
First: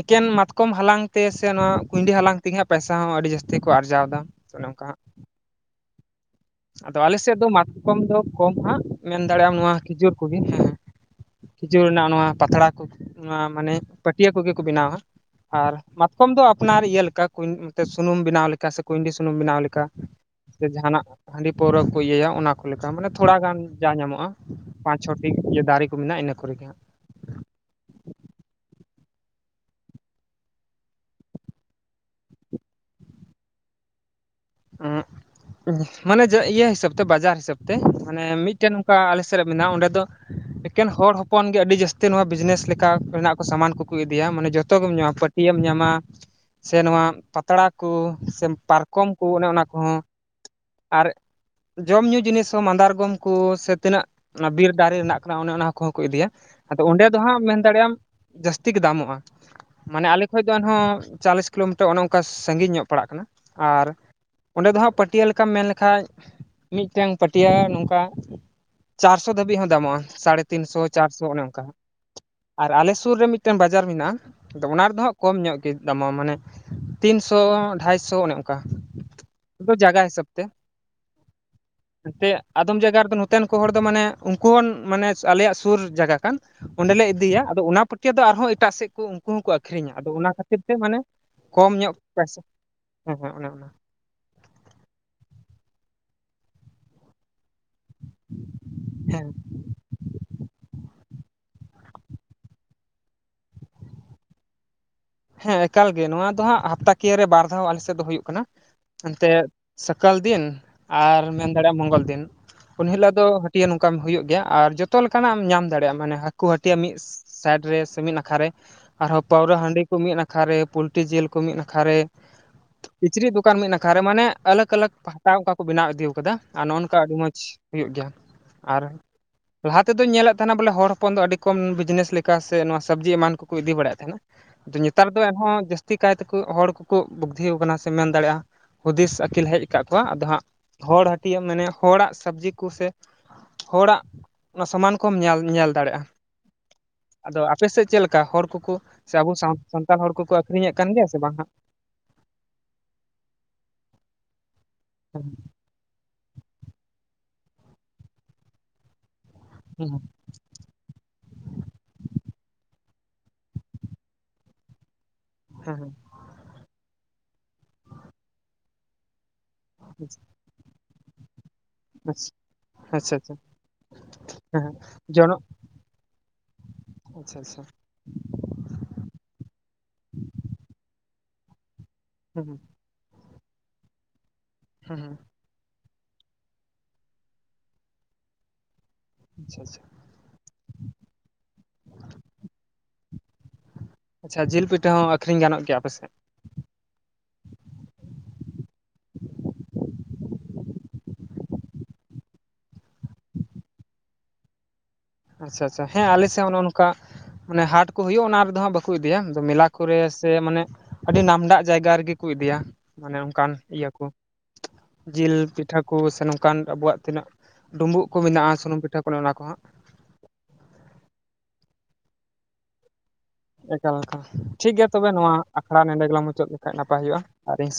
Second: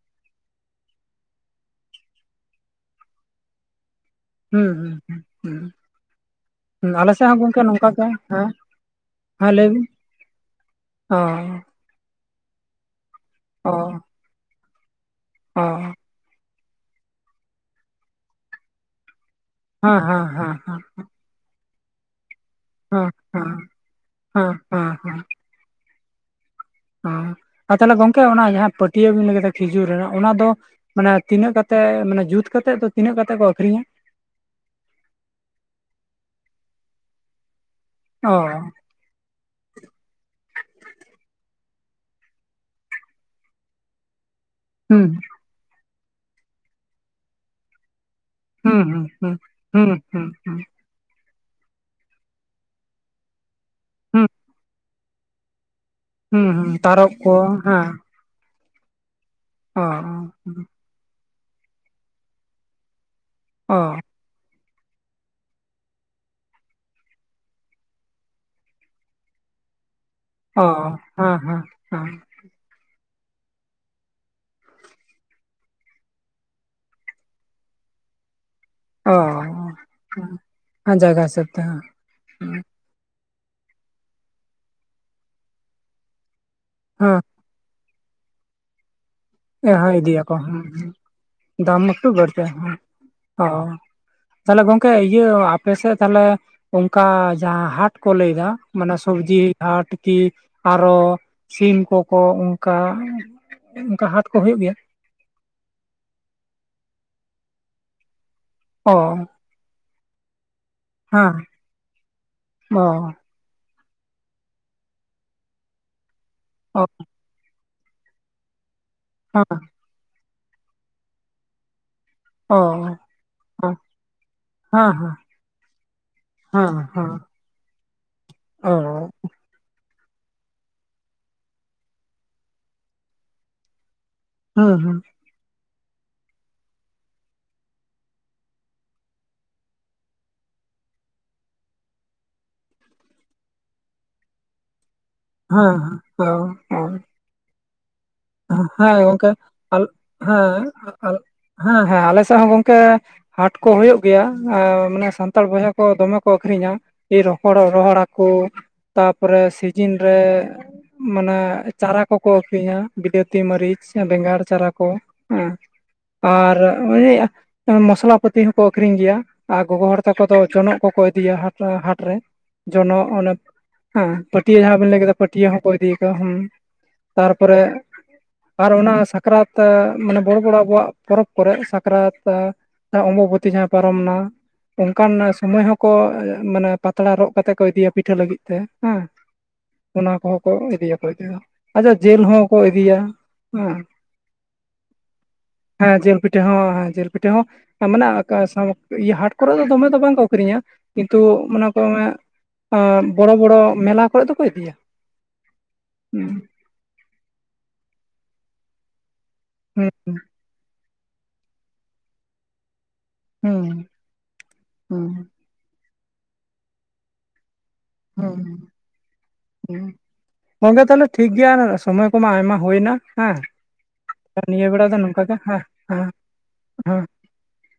ᱮᱠᱮᱱ ᱢᱟᱛᱠᱚᱢ ᱦᱟᱞᱟᱝ ᱛᱮ ᱥᱮ ᱚᱱᱟ ᱠᱩᱸᱭᱰᱤ ᱦᱟᱞᱟᱝ ᱛᱮᱜᱮ ᱦᱟᱸᱜ ᱯᱟᱭᱥᱟ ᱦᱚᱸ ᱟᱹᱰᱤ ᱡᱟᱹᱥᱛᱤ ᱠᱚ ᱟᱨᱡᱟᱣ ᱮᱫᱟ᱾ ᱚᱱᱮ ᱚᱱᱠᱟ ᱦᱟᱸᱜ ᱦᱩᱸᱜᱼᱩᱸ ᱦᱩᱸ ᱦᱩᱸ ᱦᱩᱸ, ᱦᱩᱸ ᱟᱫᱚ ᱟᱞᱮ ᱥᱮᱫ ᱦᱚᱸ ᱫᱚ ᱜᱚᱝᱠᱮ ᱱᱚᱝᱠᱟ ᱢᱟᱛᱠᱚᱢ ᱜᱮ ᱫᱚ ᱦᱮᱸ ᱠᱚᱢ ᱦᱟᱸᱜ, ᱢᱮᱱ ᱫᱟᱲᱮᱭᱟᱜᱼᱟᱢ ᱱᱚᱣᱟ ᱠᱷᱤᱡᱩᱨ ᱠᱩᱜᱤ᱾ ᱦᱮᱸ, ᱦ, ᱡᱩᱨ ᱨᱮᱱᱟᱜ ᱱᱚᱣᱟ ᱯᱟᱛᱲᱟ ᱠᱩ, ᱱᱚᱣᱟ ᱢᱟᱱᱮ ᱯᱟᱹᱴᱭᱟᱹ ᱠᱚᱜᱮ ᱠᱚ ᱵᱮᱱᱟᱣᱟ᱾ ᱚ ᱟᱨ ᱠᱚᱢ ᱫᱚ ᱟᱯᱱᱟᱨ ᱤᱭᱟᱹ ᱞᱮᱠᱟ ᱠᱩᱸᱭ ᱥᱩᱱᱩᱢ ᱵᱮᱱᱟᱣ ᱞᱮᱠᱟ ᱥᱮ ᱠᱩᱸᱭᱰᱤ ᱥᱩᱱᱩᱢ ᱵᱮᱱᱟᱣ ᱞᱮ ᱠᱟ, ᱦᱮᱸ ᱦᱮᱸ ᱦᱮᱸ ᱥᱮ ᱦᱮᱸ ᱡᱟᱦᱟᱱᱟᱜ ᱦᱟᱺᱰᱤ ᱯᱟᱹᱣᱨᱟᱹ ᱠᱚ ᱤᱭᱟᱹᱭᱟ ᱚᱱᱟ ᱠᱚ ᱞᱮᱠᱟ ᱢᱟᱱᱮ ᱦᱮᱸ ᱛᱷᱚᱲᱟ ᱜᱟᱱ ᱡᱟ ᱧᱟᱢᱚᱜᱼᱟ, ᱦᱮᱸ ᱦᱮᱸ ᱯᱟᱸᱪ ᱪᱷᱚᱴᱤ ᱤᱭᱟᱹ ᱫᱟᱨᱮ ᱠᱚ ᱢᱮᱱᱟᱜᱼᱟ ᱤᱱᱟᱹ ᱠᱚᱨᱮᱜᱮ ᱦᱟᱸᱜ᱾ ᱚ, ᱟᱨ ᱛᱟᱦᱚᱞᱮ ᱜᱚᱝᱠᱮ ᱚᱱᱟ ᱡᱟᱦᱟᱸ ᱯᱟᱹᱴᱭᱟᱹ ᱵᱤᱱ ᱞᱟᱹᱭ ᱠᱮᱫᱟ ᱠᱷᱤᱡᱩᱨ ᱨᱮᱱᱟᱜ ᱚᱱᱟ ᱫᱚ ᱢᱟᱱᱮ ᱛᱤᱱᱟᱹᱜ ᱠᱟᱛᱮ ᱢᱟᱱᱮ ᱡᱩᱛ ᱠᱟᱛᱮᱫ ᱫᱚ ᱛᱤᱱᱟᱹᱜ ᱠᱟᱛᱮᱫ ᱠᱚ ᱟᱹᱠᱷᱨᱤᱧᱟ? ᱚᱸᱜ ᱢᱟᱱᱮᱡ ᱤᱭᱟᱹ ᱦᱤᱥᱟᱹᱵ ᱛᱮ, ᱵᱟᱡᱟᱨ ᱦᱤᱥᱟᱹᱵ ᱛᱮ, ᱢᱟᱱᱮ ᱚ ᱢᱤᱫᱴᱮᱱ ᱚᱠᱟ ᱟᱞᱮ ᱥᱮᱫ ᱨᱮ ᱢᱮᱱᱟᱜᱼᱟ, ᱚᱸᱰᱮ ᱫᱚ ᱮᱠᱮᱱ ᱦᱚᱲ ᱦᱚᱯᱚᱱ ᱜᱮ ᱟᱹᱰᱤ ᱡᱟᱹᱥᱛᱤ ᱱᱚᱣᱟ ᱵᱤᱡᱽᱱᱮᱥ ᱞᱮᱠᱟ ᱨᱮᱱᱟᱜ ᱠᱚ ᱥᱟᱢᱟᱱ ᱠᱚᱠᱚ ᱤᱫᱤᱭᱟ ᱢᱟᱱᱮ ᱡᱚ ᱛᱚ ᱜᱮᱢ ᱦᱩᱸ ᱧᱟᱢᱟ᱾ ᱯᱟᱹᱴᱭᱟᱹᱢ ᱧᱟᱢᱟ ᱥᱮ ᱱᱚᱣᱟ ᱯᱟᱛᱲᱟ ᱠᱩ, ᱥᱮ ᱦᱩᱸ ᱦᱩᱸ ᱯᱟᱨᱠᱚᱢ ᱠᱩ, ᱦᱩᱸ ᱚᱱᱮ ᱚᱱᱟ ᱦᱩᱸ ᱠᱚᱦᱚᱸ ᱦᱩᱸ ᱦᱩᱸ ᱟᱨ ᱡᱚᱢ ᱧᱩᱩ ᱡᱤᱱᱤᱥ ᱦᱚᱸ ᱢᱟᱸᱫᱟᱨᱜᱚᱢ ᱠᱩ, ᱥᱮ ᱛᱤᱱᱟᱹᱜ ᱦᱩᱸ ᱚᱱᱟ ᱵᱤᱨ ᱫᱟᱨᱮ ᱨᱮᱱᱟᱜ ᱠᱟᱱᱟ, ᱚᱱᱮ ᱚᱱᱟ ᱠᱚᱦᱚᱸ ᱠᱚ ᱤᱫᱤᱭᱟ᱾ ᱦᱩᱸ ᱦᱩᱸ ᱟᱫᱚ ᱚᱸᱰᱮ ᱛᱟᱨᱚᱵ ᱫᱚ ᱠᱚ ᱦᱟᱸᱜ ᱢᱮᱱ ᱫᱟᱲᱮᱭᱟᱜ ᱦᱮᱸ ᱟᱢ ᱡᱟᱹᱥᱛᱤ ᱜᱮ ᱫᱟᱢᱚᱜᱼᱟ ᱚ ᱢᱟᱱᱮ ᱟᱞᱮ ᱠᱷᱚᱡ ᱫᱚ ᱮᱱᱦᱚᱸ ᱪᱟᱞᱞᱤᱥ ᱠᱤᱞᱳᱢᱤᱴᱟᱨ ᱚᱱᱮ ᱚᱱᱠᱟ ᱥᱟᱺᱜᱤᱧ ᱧᱚᱜ ᱯᱟᱲᱟᱜ ᱠᱟᱱᱟ᱾ ᱚ ᱟᱨ ᱚᱸᱰᱮ ᱫᱚ ᱦᱟᱸᱜ ᱯᱟᱹᱴᱭᱟᱹ ᱞᱮᱠᱟᱢ ᱢᱮᱱ ᱞᱮᱠᱷᱟᱡ ᱢᱤᱫᱴᱮᱱ ᱯᱟᱹᱴᱭᱟᱹ ᱱᱚᱝᱠᱟ ᱪᱟᱨᱥᱚ ᱫᱷᱟᱹᱵᱤᱡ ᱦᱚᱸ ᱫᱟᱢᱚᱜᱼᱟ ᱥᱟᱲᱮ ᱚ ᱛᱤᱱᱥᱚ ᱪᱟᱨᱥᱚ ᱦᱮᱸ ᱚᱱᱮ ᱚᱱᱠᱟ᱾ ᱦᱮᱸ ᱦᱮᱸ ᱟᱨ ᱟᱞᱮ ᱥᱩᱨ ᱨᱮ ᱢᱤᱫᱴᱮᱱ ᱵᱟᱡᱟᱨ ᱢᱮᱱᱟᱜᱼᱟ᱾ ᱟᱫᱚ ᱚᱱᱟ ᱨᱮᱫᱚ ᱦᱟᱸᱜ ᱠᱚᱢ ᱧᱚᱜ ᱜᱮ ᱫᱟᱢᱚᱜ ᱢᱟᱱᱮ ᱛᱤᱱᱥᱚ ᱰᱟᱭᱥᱚ ᱚᱱᱮ ᱚᱱᱠᱟ᱾ ᱚᱻ ᱡᱜᱟ ᱦᱤᱥᱟᱹᱵ ᱛᱮ ᱦᱮᱸ ᱛᱮ ᱟᱫᱚᱢ ᱡᱟᱭᱜᱟ ᱫᱚ ᱱᱚ ᱛᱮᱱ ᱠᱚ ᱦᱚᱲ ᱫᱚ ᱢᱟᱱᱮ ᱩᱱᱠᱩ ᱢᱟᱱᱮ ᱟᱞᱮᱭᱟᱜ ᱥᱩᱨ ᱡᱟᱭᱜᱟ ᱠᱟᱱ ᱚᱸᱰᱮᱞᱮ ᱦᱮᱸ ᱤᱫᱤᱭᱟ ᱟᱫᱚ ᱚᱱᱟ ᱯᱟᱹᱴᱭᱟᱹ ᱫᱚ ᱟᱨᱦᱚᱸ ᱮᱴᱟᱜ ᱥᱮᱫ ᱠᱚ ᱩᱱᱠᱩ ᱦᱚᱸᱠᱚ ᱟᱠᱷᱨᱤᱧᱟ ᱦᱮᱸ ᱟᱫᱚ ᱤᱫᱤᱭᱟᱠᱚ ᱚᱱᱟ ᱦᱮᱸ ᱠᱷᱟᱹᱛᱤᱨ ᱛᱮ ᱢᱟᱱᱮ ᱠᱚᱢ ᱫᱟᱢ ᱧᱚᱜ ᱮᱠᱴᱩ ᱯᱚᱭᱥᱟ ᱵᱟᱹᱲᱛᱤ ᱦᱮᱸ ᱦᱮᱸ ᱚᱱᱮ ᱚᱱᱟ ᱛᱟᱦᱞᱮ ᱜᱚᱝᱠᱮ ᱤᱭᱟᱹ ᱟᱯᱮᱥᱮᱫ ᱛᱟᱦᱞᱮ ᱚᱱᱠᱟ ᱡᱟᱦᱟᱸ ᱦᱟᱴ ᱠᱚ ᱞᱟᱹᱭᱫᱟ ᱢᱟᱱᱮ ᱦᱮᱸ ᱥᱚᱵᱡᱤ ᱡᱟᱦᱟᱸᱴᱤᱠᱤ ᱟᱨᱚ ᱥᱤᱢ ᱠᱚᱠᱚ ᱚᱱᱠᱟ ᱚᱱᱠᱟ ᱦᱟᱴ ᱠᱚ ᱦᱩᱭᱩᱜ ᱜᱮᱭᱟ᱾ ᱦᱮᱸ ᱮᱠᱟᱞ ᱜᱮ ᱱᱚᱣᱟ ᱫᱚ ᱦᱟᱸᱜ ᱦᱟᱯᱛᱟ ᱠᱤᱭᱟᱹ ᱨᱮ ᱵᱟᱨ ᱫᱷᱟᱣ ᱟᱞᱮ ᱥᱮᱫ ᱫᱚ ᱦᱩᱭᱩᱜ ᱠᱟᱱᱟ ᱚ ᱮᱱᱛᱮ ᱥᱟᱠᱟᱞ ᱫᱤᱱ ᱟᱨ ᱦᱮᱸ ᱢᱮᱱ ᱫᱟᱲᱮᱭᱟᱜᱼᱟ ᱢᱚᱝᱜᱚᱞ ᱫᱤᱱ ᱚ ᱩᱱ ᱦᱤᱞᱳᱜ ᱫᱚ ᱴᱤᱭᱟ ᱱᱚᱝᱠᱟ ᱦᱩᱭᱩᱜ ᱜᱮᱭᱟ ᱟᱨ ᱡᱚᱛᱚ ᱞᱮᱠᱟᱱᱟᱜ ᱮᱢ ᱧᱟᱢ ᱫᱟᱲᱮᱭᱟᱜᱼᱟ ᱢᱟᱱᱮ ᱦᱟᱹᱠᱩ ᱦᱟᱹᱴᱟᱭᱟ ᱚ ᱢᱤᱫ ᱥᱟᱭᱤᱰ ᱨᱮ ᱥᱮ ᱢᱤᱫ ᱱᱟᱠᱷᱟᱨ ᱨᱮ ᱟᱨᱦᱚᱸ ᱯᱟᱣᱨᱟ ᱦᱮᱸ ᱦᱟᱺᱰᱤ ᱠᱚ ᱢᱤᱫ ᱱᱟᱠᱷᱟᱨ ᱨᱮ ᱯᱳᱞᱴᱤ ᱡᱤᱞ ᱠᱚ ᱢᱤᱫ ᱱᱟᱠᱷᱟ ᱨᱮ ᱚᱻ ᱠᱤᱪᱨᱤᱡ ᱫᱚᱠᱟᱱ ᱢᱤᱫ ᱱᱟᱠᱷᱟᱨ ᱢᱟᱱᱮ ᱟᱞᱟᱜ ᱟᱞᱟᱜ ᱦᱮᱸ ᱯᱷᱟᱛᱟ ᱚᱱᱠᱟ ᱠᱚ ᱵᱮᱱᱟᱣ ᱤᱫᱤ ᱟᱠᱟᱫᱟ ᱟᱨ ᱦᱮᱸ ᱱᱚᱜ ᱱᱚᱝᱠᱟ ᱦᱮᱸ ᱟᱹᱰᱤ ᱢᱚᱸᱡᱽ ᱦᱩᱭᱩᱜ ᱜᱮᱭᱟ ᱟᱨ ᱚ ᱞᱟᱦᱟ ᱛᱮᱫᱚᱧ ᱧᱮᱞᱮᱫ ᱛᱟᱦᱮᱱᱟ ᱵᱚᱞᱮ ᱦᱚᱲ ᱦᱚᱯᱚᱱ ᱫᱚ ᱟᱹᱰᱤ ᱠᱚᱢ ᱵᱤᱡᱽᱱᱮᱥ ᱞᱮᱠᱟ ᱥᱮ ᱱᱚᱣᱟ ᱥᱚᱵᱽᱡᱤ ᱮᱢᱟᱱ ᱠᱚᱠᱚ ᱤᱫᱤ ᱵᱟᱲᱟᱭᱮᱫ ᱛᱟᱦᱮᱱᱟ᱾ ᱦᱩᱸ ᱟᱫᱚ ᱦᱩᱸ ᱱᱮᱛᱟᱨ ᱫᱚ ᱮᱱᱦᱚᱸ ᱡᱟᱹᱥᱛᱤ ᱠᱟᱭᱛᱮ ᱠᱚ ᱦᱚᱲ ᱠᱚᱠᱚ ᱵᱩᱫᱽᱫᱷᱤ ᱠᱟᱱᱟ ᱥᱮ ᱢᱮᱱ ᱫᱟᱲᱮᱭᱟᱜᱼᱟ᱾ ᱦᱩᱫᱤᱥ ᱟᱹᱠᱤᱞ ᱦᱮᱡ ᱟᱠᱟᱫ ᱠᱚᱣᱟ ᱟᱫᱚ ᱦᱟᱸᱜ ᱦᱚᱲ ᱦᱟᱹᱴᱭᱟᱹ ᱢᱟᱱᱮ ᱦᱚᱲᱟᱜ ᱥᱚᱵᱽᱡᱤ ᱠᱚ ᱥᱮ ᱦᱚᱲᱟᱜ ᱥᱟᱚᱢᱟᱱ ᱠᱚᱢ ᱧᱮᱞ ᱧᱮᱞ ᱦᱮᱸ ᱦᱮᱸ ᱫᱟᱲᱮᱭᱟᱜᱼᱟ᱾ ᱚ ᱚ ᱟᱫᱚ ᱟᱯᱮ ᱥᱮᱫ ᱪᱮᱫ ᱞᱮᱠᱟ ᱦᱚᱲ ᱠᱚᱠᱚ ᱦᱮᱸ ᱥᱮ ᱟᱵᱚ ᱥᱟᱶ [unintelligible] ᱦᱮᱸ ᱥᱟᱱᱛᱟᱲ ᱦᱚᱲ ᱠᱚᱠᱚ [unintelligible] ᱟᱹᱠᱷᱨᱤᱧᱮᱫ ᱠᱟᱱ ᱜᱮᱭᱟ ᱥᱮ ᱵᱟᱝ ᱦᱟᱸᱜ ᱦᱮᱸ ᱦᱮᱸ ᱟᱞᱮ ᱥᱮᱫ ᱦᱚᱸ ᱜᱚᱝᱠᱮ ᱦᱟᱴ ᱠᱚ ᱦᱩᱭᱩᱜ ᱜᱮᱭᱟ ᱢᱟᱱᱮ ᱥᱟᱱᱛᱟᱲ ᱵᱚᱭᱦᱟ ᱠᱚ ᱫᱚᱢᱮ ᱠᱚ ᱟᱠᱷᱨᱤᱧᱟ ᱨᱚᱦᱚᱲ ᱨᱚᱦᱚᱲ ᱦᱟᱠᱳ ᱛᱟᱯᱚᱨᱮ ᱦᱮᱸ ᱥᱤᱡᱤᱱ ᱨᱮ ᱢᱟᱱᱮ ᱪᱟᱨᱟ ᱠᱚᱠᱚ ᱟᱹᱠᱷᱨᱤᱧᱟ᱾ ᱵᱤᱞᱟᱹᱛᱤ ᱢᱟᱹᱨᱤᱪ ᱵᱮᱸᱜᱟᱲ ᱪᱟᱨᱟ ᱠᱚ ᱦᱮᱸ ᱦᱮᱸ ᱦᱮᱸ ᱟᱨ ᱟᱱᱮ ᱢᱚᱥᱞᱟ ᱯᱟᱹᱛᱤ ᱦᱚᱸᱠᱚ ᱟᱠᱷᱨᱤᱧ ᱜᱮᱭᱟ᱾ ᱟᱨ ᱜᱚᱜᱚ ᱦᱚᱲ ᱛᱟᱠᱚ ᱫᱚ ᱡᱚᱱᱚᱜ ᱠᱚᱠᱚ ᱤᱫᱤᱭᱟ ᱦᱟᱴᱨᱮ ᱡᱚᱱᱚᱜ ᱟᱪᱪᱷᱟ ᱚᱱᱮ ᱟᱪᱪᱷᱟ ᱦᱮᱸ ᱯᱟᱹᱴᱭᱟᱹ ᱦᱮᱸ ᱦᱮᱸ ᱡᱟᱦᱟᱸ ᱵᱮᱱ ᱞᱟᱹᱭ ᱠᱮᱫᱟ ᱡᱚᱱᱚᱜ ᱯᱟᱹᱴᱭᱟᱹ ᱦᱚᱸᱠᱚ ᱤᱫᱤᱠᱟᱫᱟ ᱦᱮᱸ ᱟᱪᱪᱷᱟ ᱛᱟᱨᱯᱚᱨᱮ ᱟᱪᱪᱷᱟ ᱟᱨ ᱚᱱᱟ ᱥᱟᱠᱨᱟᱛ ᱢᱟᱱᱮ ᱵᱚᱲᱚ ᱵᱚᱲᱚ ᱟᱵᱚᱣᱟᱜ ᱯᱚᱨᱚᱵᱽ ᱠᱚᱨᱮᱜ ᱥᱟᱠᱨᱟᱛ ᱦᱮᱸ ᱚᱢᱵᱵᱚᱛᱤ ᱡᱟᱦᱟᱸᱟᱭ ᱯᱟᱨᱚᱢᱱᱟ ᱦᱮᱸ ᱚᱱᱠᱟᱱ ᱦᱮᱸ ᱥᱚᱢᱚᱭ ᱦᱚᱸᱠᱚ ᱢᱟᱱᱮ ᱯᱟᱛᱲᱟ ᱨᱚᱜ ᱠᱟᱛᱮ ᱠᱚ ᱤᱫᱤᱭᱟ ᱯᱤᱴᱷᱟᱹ ᱞᱟᱹᱜᱤᱫ ᱛᱮ ᱦᱮᱸ ᱟᱪᱪᱷᱟ ᱟᱪᱪᱷᱟ ᱚᱱᱟ ᱠᱚᱦᱚᱸ ᱠᱚ ᱤᱫᱤᱭᱟ ᱠᱚ ᱤᱫ ᱟᱪᱪᱷᱟ ᱡᱤᱞ ᱦᱚᱸ ᱠᱚ ᱤᱫᱤᱭᱟ ᱟᱪᱪᱷᱟ ᱡᱤᱞ ᱯᱤᱴᱷᱟᱹ ᱦᱚᱸ ᱟᱹᱠᱷᱨᱤᱧ ᱜᱟᱱᱚᱜ ᱜᱮᱭᱟ ᱦᱮᱸ ᱟᱯᱮᱥᱮᱫ ᱡᱤᱞ ᱯᱤ ᱯᱤᱴᱷᱟᱹ ᱦᱚᱸ ᱡᱤᱞ ᱯᱤᱴᱷᱟᱹ ᱦᱚᱸ ᱢᱟᱱᱮ ᱟᱠᱟ ᱥᱟᱸᱣ ᱤᱭᱟ ᱦᱟᱴ ᱠᱚᱨᱮ ᱫᱚ ᱫᱚᱢᱮ ᱫᱚ ᱵᱟᱝᱠᱚ ᱟᱹᱠᱷᱨᱤᱧᱟ ᱠᱤᱱᱛᱩ ᱚᱱᱟ ᱠᱚ ᱵᱚᱲᱚ ᱵᱚᱲᱚ ᱢᱮᱞᱟ ᱠᱚᱨᱮ ᱫᱚᱠᱚ ᱤᱫᱤᱭᱟ᱾ ᱟᱪᱪᱷᱟ ᱟᱪᱪᱷᱟ ᱦᱮᱸ ᱦᱩᱸ ᱟᱞᱮᱥᱮᱫ ᱦᱚᱸ ᱱᱚᱜ ᱱᱚᱝᱠᱟ ᱢᱟᱱᱮ ᱦᱟᱸᱴ ᱠᱚ ᱦᱩᱭᱩᱜᱼᱟ ᱚᱱᱟ ᱨᱮᱫᱚ ᱦᱟᱜ ᱠᱚ ᱤᱫᱤᱭᱟ ᱢᱮᱞᱟ ᱦᱩᱸ ᱠᱚᱨᱮ ᱥᱮ ᱢᱟᱱᱮ ᱟᱹᱰᱤ ᱱᱟᱢᱰᱟᱜ ᱡᱟᱭᱜᱟ ᱨᱮᱜᱮ ᱠᱚ ᱤᱫᱤᱭᱟ᱾ ᱢᱟᱱᱮ ᱚᱱᱠᱟᱱ ᱦᱩᱸ ᱤᱭᱟᱹ ᱠᱚ ᱦᱩᱸ ᱡᱤᱞ ᱯᱤᱴᱷᱟᱹ ᱠᱚ ᱥᱮ ᱱᱚᱝᱠᱟᱱ ᱟᱵᱚᱣᱟᱜ ᱛᱤᱱᱟᱹᱜ ᱰᱩᱢᱵᱩᱜ ᱠᱚ ᱦᱩᱸ ᱢᱮᱱᱟᱜᱼᱟ ᱥᱩᱱᱩᱢ ᱯᱤᱴᱷᱟᱹ ᱠᱚ ᱚᱱᱟ ᱚᱱᱟ ᱠᱚ ᱦᱟᱸᱜ ᱦᱩᱸ ᱜᱚᱝᱠᱮ ᱛᱟᱦᱞᱮ ᱴᱷᱤᱠ ᱜᱮᱭᱟ ᱥᱚᱢᱚᱭ ᱠᱚᱢᱟ ᱟᱭᱢᱟ ᱦᱩᱭᱱᱟ ᱦᱮᱸ᱾ ᱮᱠᱟᱞ ᱮᱠᱟᱞ ᱱᱤᱭᱟᱹ ᱴᱷᱤᱠ ᱵᱮᱲᱟ ᱜᱮᱭᱟ ᱫᱚ ᱛᱚᱵᱮ ᱱᱚᱝᱠᱟ ᱱᱚᱣᱟ ᱜᱮ ᱦᱮᱸ ᱟᱠᱷᱲᱟ ᱱᱮᱰᱮ ᱦᱮᱸ ᱜᱮᱞᱟᱝ ᱢᱩᱪᱟᱹᱫ ᱞᱮᱠᱷᱟᱡ ᱦᱮᱸ ᱱᱟᱯᱟᱭ ᱦᱩᱭᱩᱜᱼᱟ ᱟᱨᱤᱧ